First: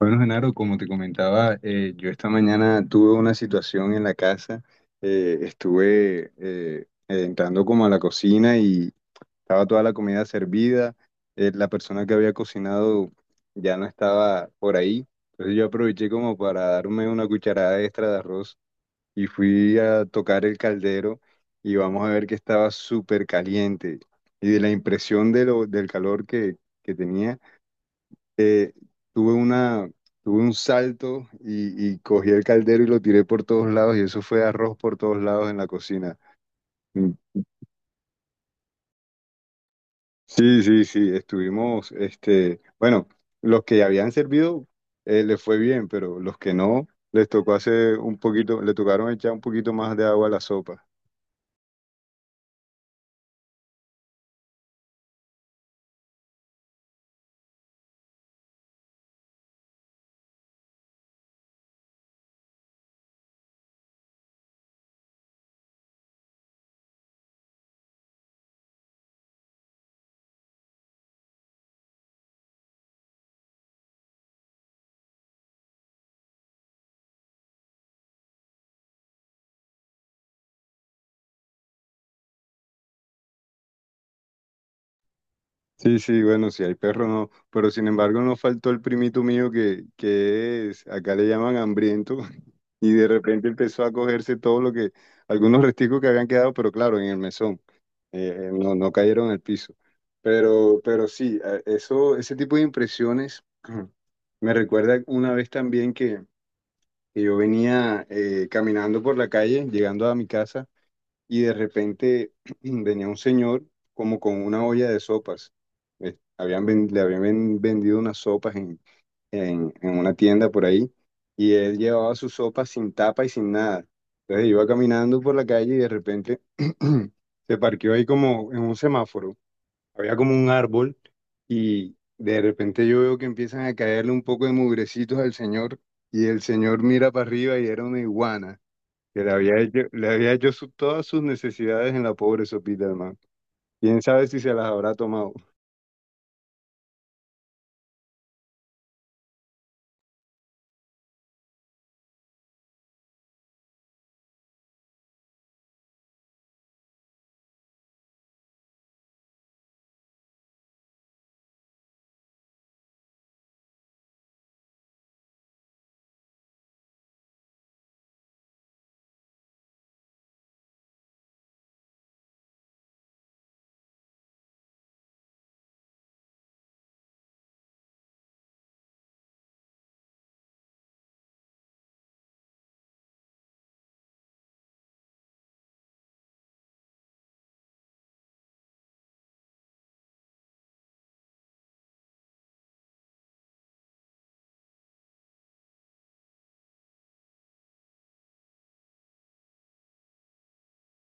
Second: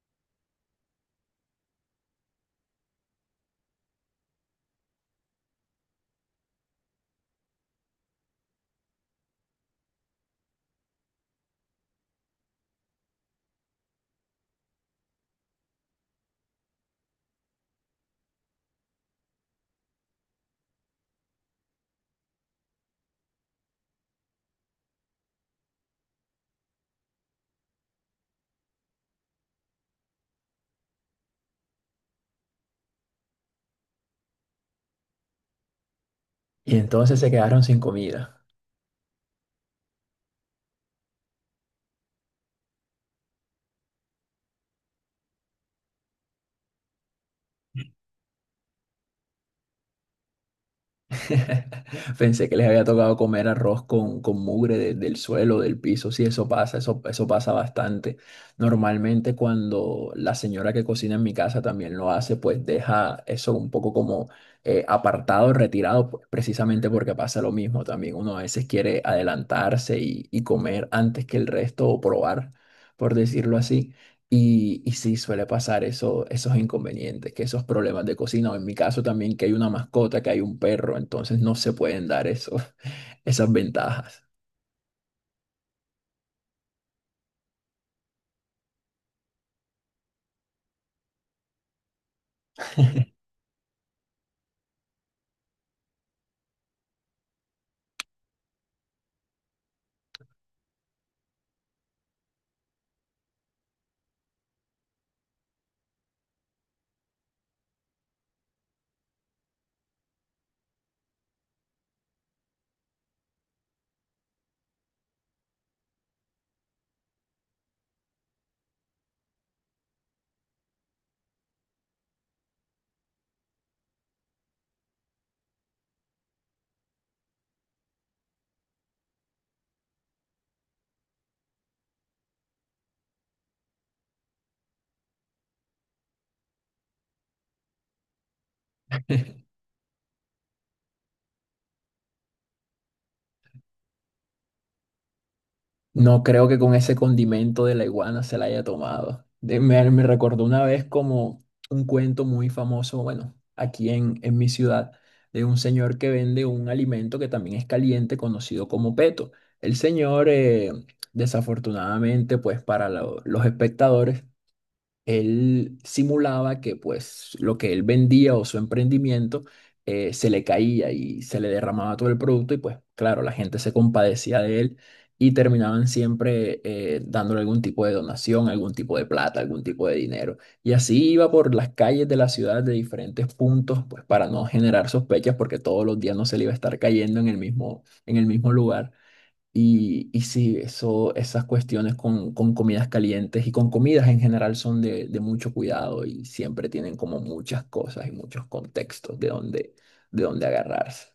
Bueno, Genaro, como te comentaba, yo esta mañana tuve una situación en la casa. Estuve entrando como a la cocina y estaba toda la comida servida. La persona que había cocinado ya no estaba por ahí. Entonces yo aproveché como para darme una cucharada extra de arroz y fui a tocar el caldero y vamos a ver que estaba súper caliente. Y de la impresión del calor que tenía eh, tuve una, tuve un salto y cogí el caldero y lo tiré por todos lados y eso fue arroz por todos lados en la cocina. Y Mm. entonces se quedaron sin comida. Sí, sí, sí, estuvimos, este, bueno, los que habían servido les fue bien, pero los que no, les tocó hacer un poquito, le tocaron echar un poquito más de agua a la sopa. Pensé que les había tocado comer arroz con mugre del suelo, del piso. Sí, eso pasa, eso pasa bastante. Normalmente cuando la señora que cocina en mi casa también lo hace, pues deja eso un poco como apartado, retirado, pues, precisamente porque pasa lo mismo también. Uno a veces quiere adelantarse y comer antes que el resto o probar, por decirlo así. Y sí, suele pasar eso, esos inconvenientes, que esos problemas de cocina, o en mi caso también que hay una mascota, que hay un perro, entonces no se pueden dar eso, esas ventajas. Sí, sí, bueno, si hay perro no, pero sin embargo no faltó el primito mío que es, acá le llaman hambriento, y de repente empezó a cogerse todo lo que, algunos resticos que habían quedado, pero claro, en el mesón, no cayeron al piso. Pero sí, ese tipo de impresiones me recuerda una vez también que yo venía caminando por la calle, llegando a mi casa y de repente venía un señor como con una olla de sopas. Le habían vendido unas sopas en, en una tienda por ahí y él llevaba sus sopas sin tapa y sin nada. Entonces iba caminando por la calle y de repente se parqueó ahí como en un semáforo. Había como un árbol y de repente yo veo que empiezan a caerle un poco de mugrecitos al señor y el señor mira para arriba y era una iguana que le había hecho todas sus necesidades en la pobre sopita, hermano. ¿Quién sabe si se las habrá tomado? No creo que con ese condimento de la iguana se la haya tomado. Me recordó una vez como un cuento muy famoso, bueno, en mi ciudad, de un señor que vende un alimento que también es caliente, conocido como peto. El señor, desafortunadamente, pues para los espectadores, él simulaba que pues lo que él vendía o su emprendimiento se le caía y se le derramaba todo el producto y pues claro, la gente se compadecía de él y terminaban siempre dándole algún tipo de donación, algún tipo de plata, algún tipo de dinero. Y así iba por las calles de la ciudad de diferentes puntos pues para no generar sospechas porque todos los días no se le iba a estar cayendo en el mismo lugar. Y sí, eso, esas cuestiones con comidas calientes y con comidas en general son de mucho cuidado y siempre tienen como muchas cosas y muchos contextos de donde agarrarse.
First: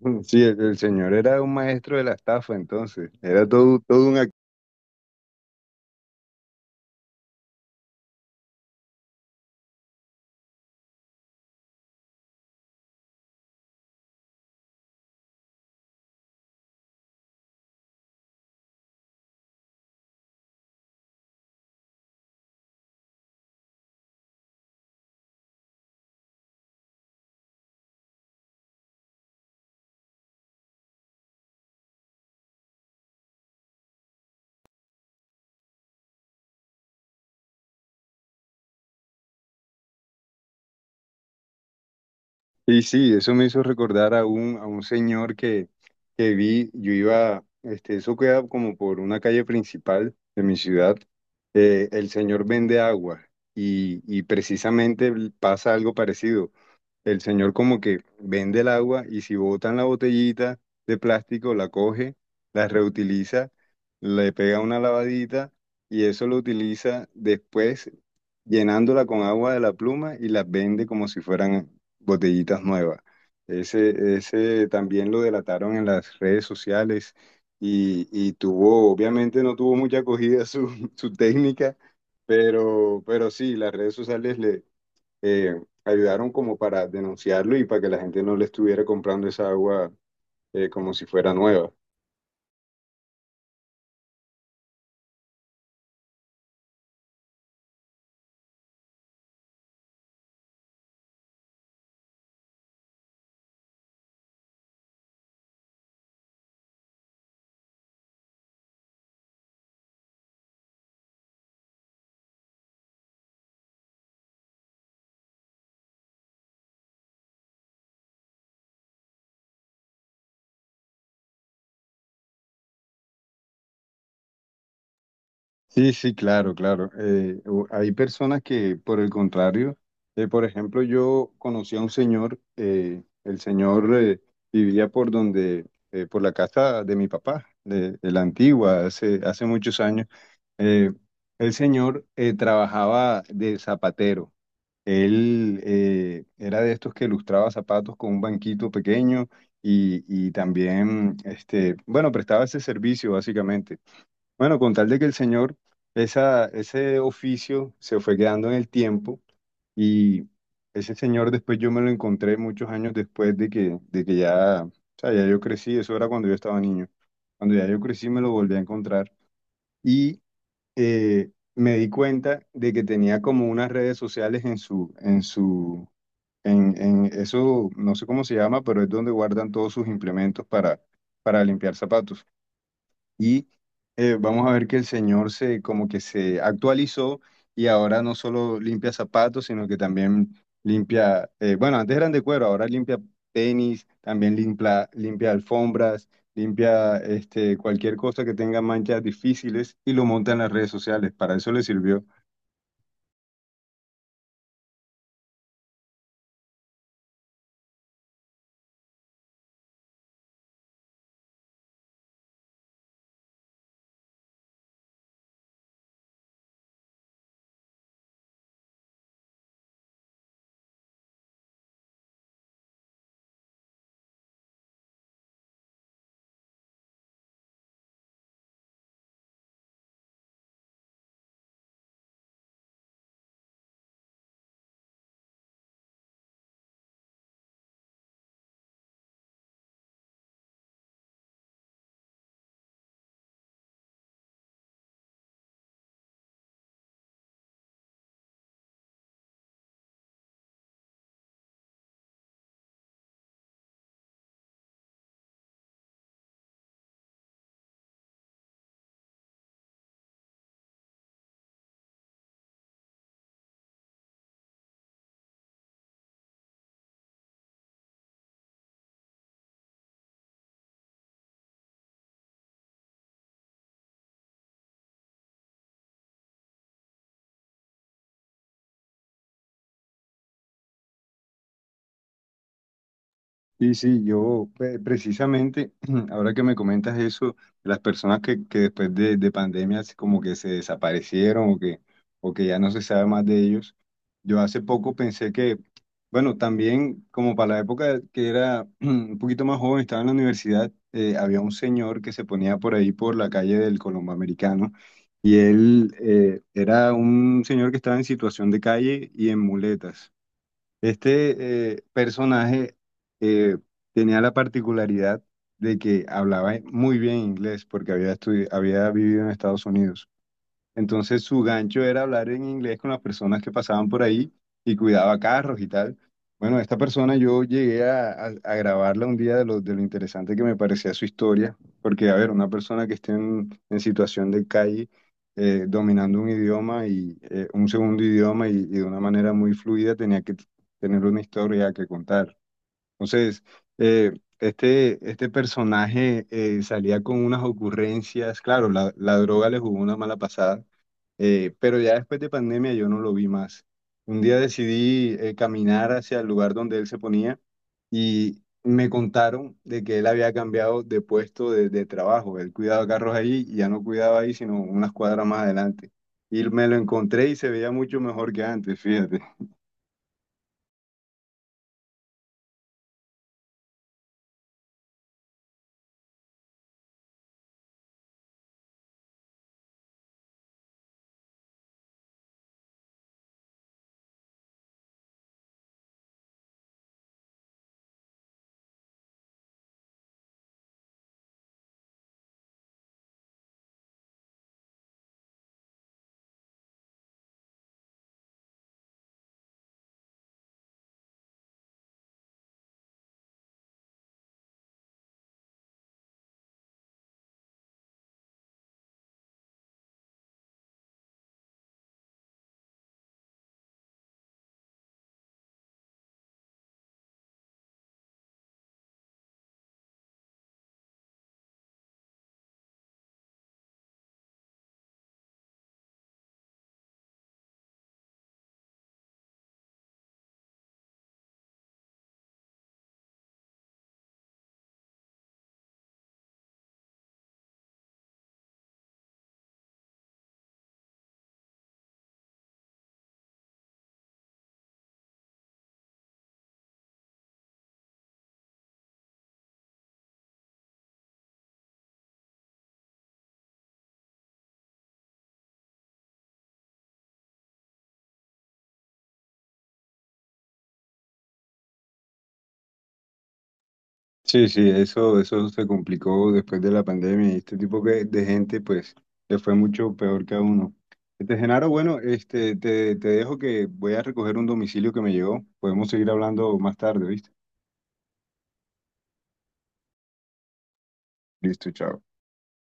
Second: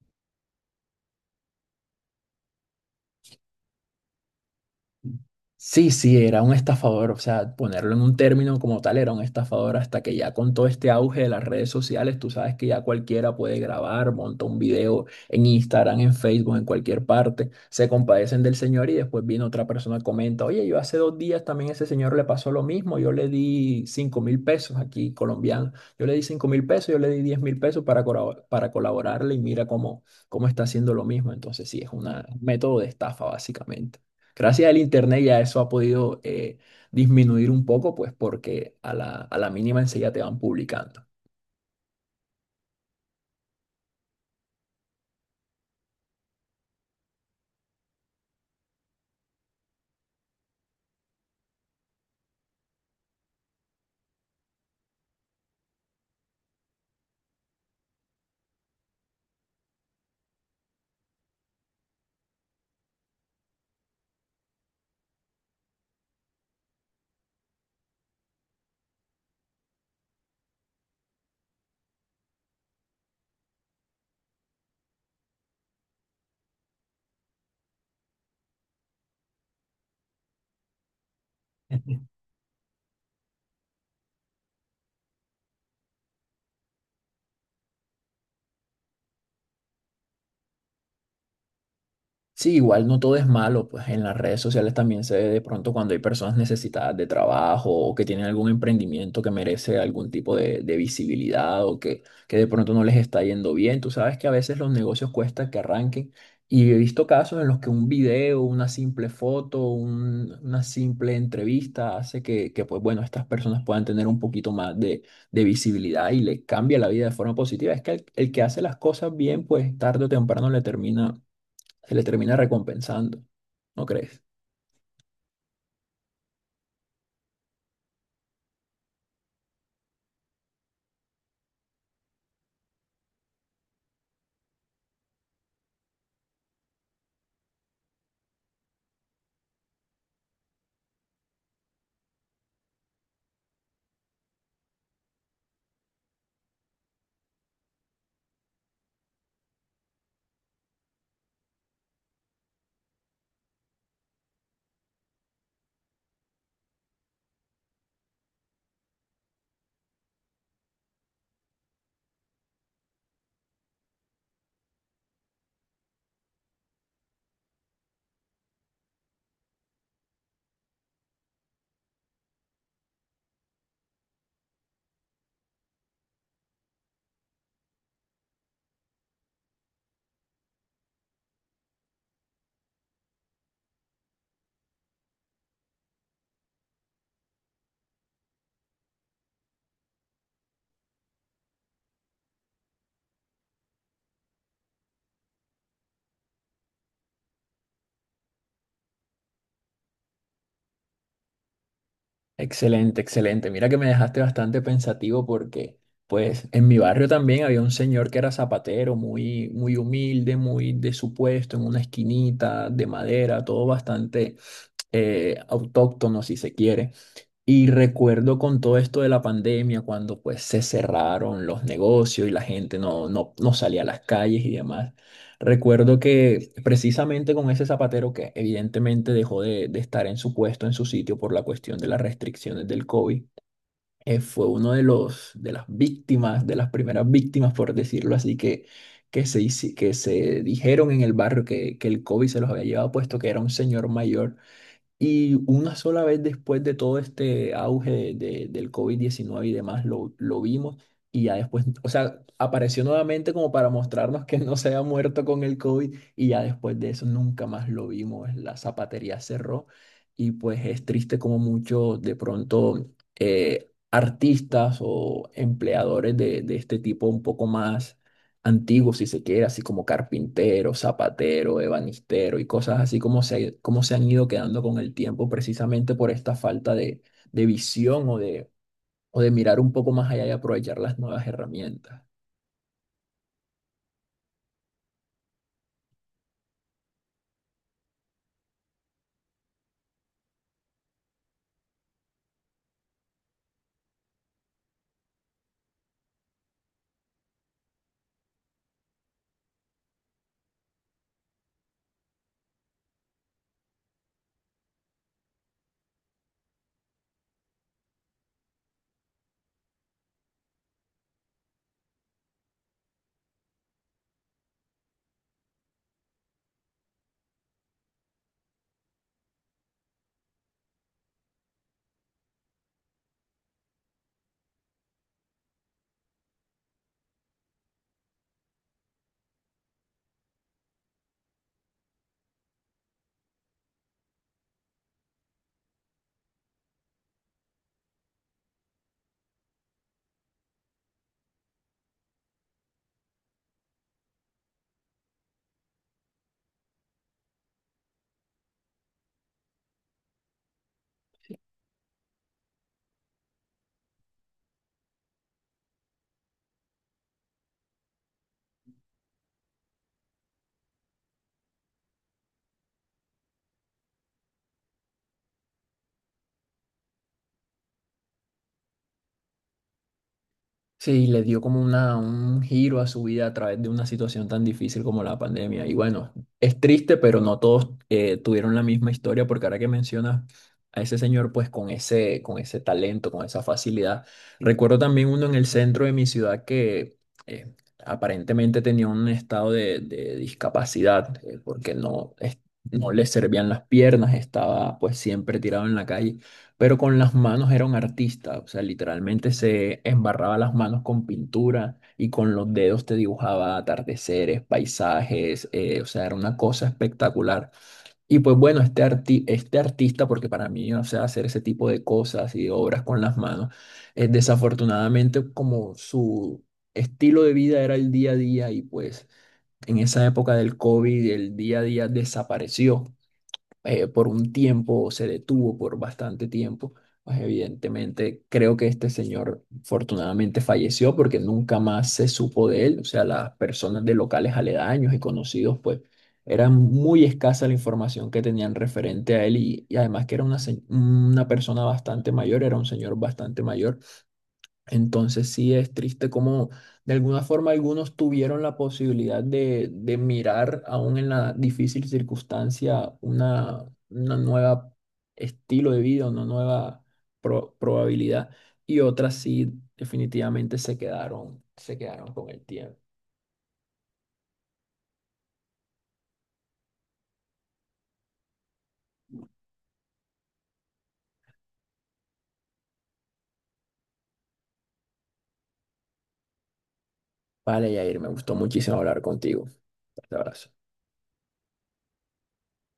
Sí, el señor era un maestro de la estafa, entonces. Era todo, todo un... Sí, sí, era un estafador, o sea, ponerlo en un término como tal, era un estafador hasta que ya con todo este auge de las redes sociales, tú sabes que ya cualquiera puede grabar, monta un video en Instagram, en Facebook, en cualquier parte, se compadecen del señor y después viene otra persona, y comenta, oye, yo hace 2 días también a ese señor le pasó lo mismo, yo le di 5.000 pesos aquí colombiano, yo le di 5.000 pesos, yo le di 10.000 pesos para, para colaborarle y mira cómo está haciendo lo mismo, entonces sí, es un método de estafa básicamente. Gracias al internet ya eso ha podido disminuir un poco, pues porque a a la mínima enseguida te van publicando. Y sí, eso me hizo recordar a un señor que vi, yo iba, este, eso queda como por una calle principal de mi ciudad. El señor vende agua y precisamente pasa algo parecido. El señor como que vende el agua y si botan la botellita de plástico, la coge, la reutiliza, le pega una lavadita y eso lo utiliza después llenándola con agua de la pluma y las vende como si fueran botellitas nuevas. Ese también lo delataron en las redes sociales y tuvo, obviamente no tuvo mucha acogida su, su técnica, pero sí, las redes sociales eh, ayudaron como para denunciarlo y para que la gente no le estuviera comprando esa agua como si fuera nueva. Sí, igual no todo es malo, pues en las redes sociales también se ve de pronto cuando hay personas necesitadas de trabajo o que tienen algún emprendimiento que merece algún tipo de visibilidad o que de pronto no les está yendo bien. Tú sabes que a veces los negocios cuesta que arranquen y he visto casos en los que un video, una simple foto, una simple entrevista hace pues bueno, estas personas puedan tener un poquito más de visibilidad y les cambia la vida de forma positiva. Es que el que hace las cosas bien, pues tarde o temprano le termina se le termina recompensando, ¿no crees? Sí, sí, claro, claro. Hay personas que, por el contrario, por ejemplo, yo conocí a un señor, el señor vivía por donde, por la casa de mi papá, de la antigua, hace, hace muchos años. Eh, el señor trabajaba de zapatero. Él era de estos que lustraba zapatos con un banquito pequeño y también, este, bueno, prestaba ese servicio básicamente. Bueno, con tal de que el señor, esa, ese oficio se fue quedando en el tiempo y ese señor después yo me lo encontré muchos años después de que ya, o sea, ya yo crecí, eso era cuando yo estaba niño. Cuando ya yo crecí me lo volví a encontrar y eh, me di cuenta de que tenía como unas redes sociales en su, en su, en eso, no sé cómo se llama, pero es donde guardan todos sus implementos para limpiar zapatos. Y vamos a ver que el Señor se como que se actualizó y ahora no solo limpia zapatos, sino que también limpia, bueno, antes eran de cuero, ahora limpia tenis, también limpia, limpia alfombras, limpia este, cualquier cosa que tenga manchas difíciles y lo monta en las redes sociales. Para eso le sirvió. Excelente, excelente. Mira que me dejaste bastante pensativo porque, pues, en mi barrio también había un señor que era zapatero, muy humilde, muy de su puesto, en una esquinita de madera, todo bastante autóctono, si se quiere. Y recuerdo con todo esto de la pandemia, cuando pues se cerraron los negocios y la gente no salía a las calles y demás. Recuerdo que precisamente con ese zapatero que evidentemente dejó de estar en su puesto, en su sitio por la cuestión de las restricciones del COVID, fue uno de las víctimas, de las primeras víctimas, por decirlo así, que se dijeron en el barrio que el COVID se los había llevado puesto, que era un señor mayor y una sola vez después de todo este auge del COVID-19 y demás, lo vimos y ya después, o sea, apareció nuevamente como para mostrarnos que no se había muerto con el COVID y ya después de eso nunca más lo vimos. La zapatería cerró y pues es triste como muchos de pronto artistas o empleadores de este tipo un poco más antiguo, si se quiere, así como carpintero, zapatero, ebanistero y cosas así como se han ido quedando con el tiempo precisamente por esta falta de visión o de mirar un poco más allá y aprovechar las nuevas herramientas. Sí, sí, yo precisamente, ahora que me comentas eso, las personas que después de pandemia así como que se desaparecieron o que ya no se sabe más de ellos, yo hace poco pensé que, bueno, también como para la época que era un poquito más joven, estaba en la universidad, había un señor que se ponía por ahí por la calle del Colombo Americano y él era un señor que estaba en situación de calle y en muletas. Este personaje eh, tenía la particularidad de que hablaba muy bien inglés porque había vivido en Estados Unidos. Entonces su gancho era hablar en inglés con las personas que pasaban por ahí y cuidaba carros y tal. Bueno, esta persona yo llegué a grabarla un día de lo interesante que me parecía su historia, porque a ver, una persona que esté en situación de calle dominando un idioma y un segundo idioma y de una manera muy fluida tenía que tener una historia que contar. Entonces, eh, este personaje salía con unas ocurrencias, claro, la droga le jugó una mala pasada pero ya después de pandemia yo no lo vi más. Un día decidí caminar hacia el lugar donde él se ponía y me contaron de que él había cambiado de puesto de trabajo. Él cuidaba carros ahí y ya no cuidaba ahí, sino unas cuadras más adelante. Y me lo encontré y se veía mucho mejor que antes, fíjate. Sí, le dio como un giro a su vida a través de una situación tan difícil como la pandemia. Y bueno, es triste, pero no todos tuvieron la misma historia, porque ahora que mencionas a ese señor, pues con ese talento, con esa facilidad. Recuerdo también uno en el centro de mi ciudad que eh, aparentemente tenía un estado de discapacidad, porque no, es- no le servían las piernas, estaba pues siempre tirado en la calle pero con las manos era un artista, o sea, literalmente se embarraba las manos con pintura y con los dedos te dibujaba atardeceres, paisajes, o sea, era una cosa espectacular. Y pues bueno, este este artista, porque para mí, o sea, hacer ese tipo de cosas y obras con las manos, desafortunadamente como su estilo de vida era el día a día y pues en esa época del COVID el día a día desapareció por un tiempo, se detuvo por bastante tiempo. Pues evidentemente creo que este señor afortunadamente falleció porque nunca más se supo de él. O sea, las personas de locales aledaños y conocidos, pues era muy escasa la información que tenían referente a él y además que era una persona bastante mayor, era un señor bastante mayor. Entonces sí es triste como de alguna forma algunos tuvieron la posibilidad de mirar aún en la difícil circunstancia una nueva estilo de vida, una nueva probabilidad y otras sí definitivamente se quedaron con el tiempo. Sí, sí, eso se complicó después de la pandemia y este tipo de gente, pues, le fue mucho peor que a uno. Este, Genaro, bueno, este, te dejo que voy a recoger un domicilio que me llegó. Podemos seguir hablando más tarde, ¿viste? Vale, Yair, me gustó muchísimo hablar contigo. Fuerte abrazo. Listo, chao.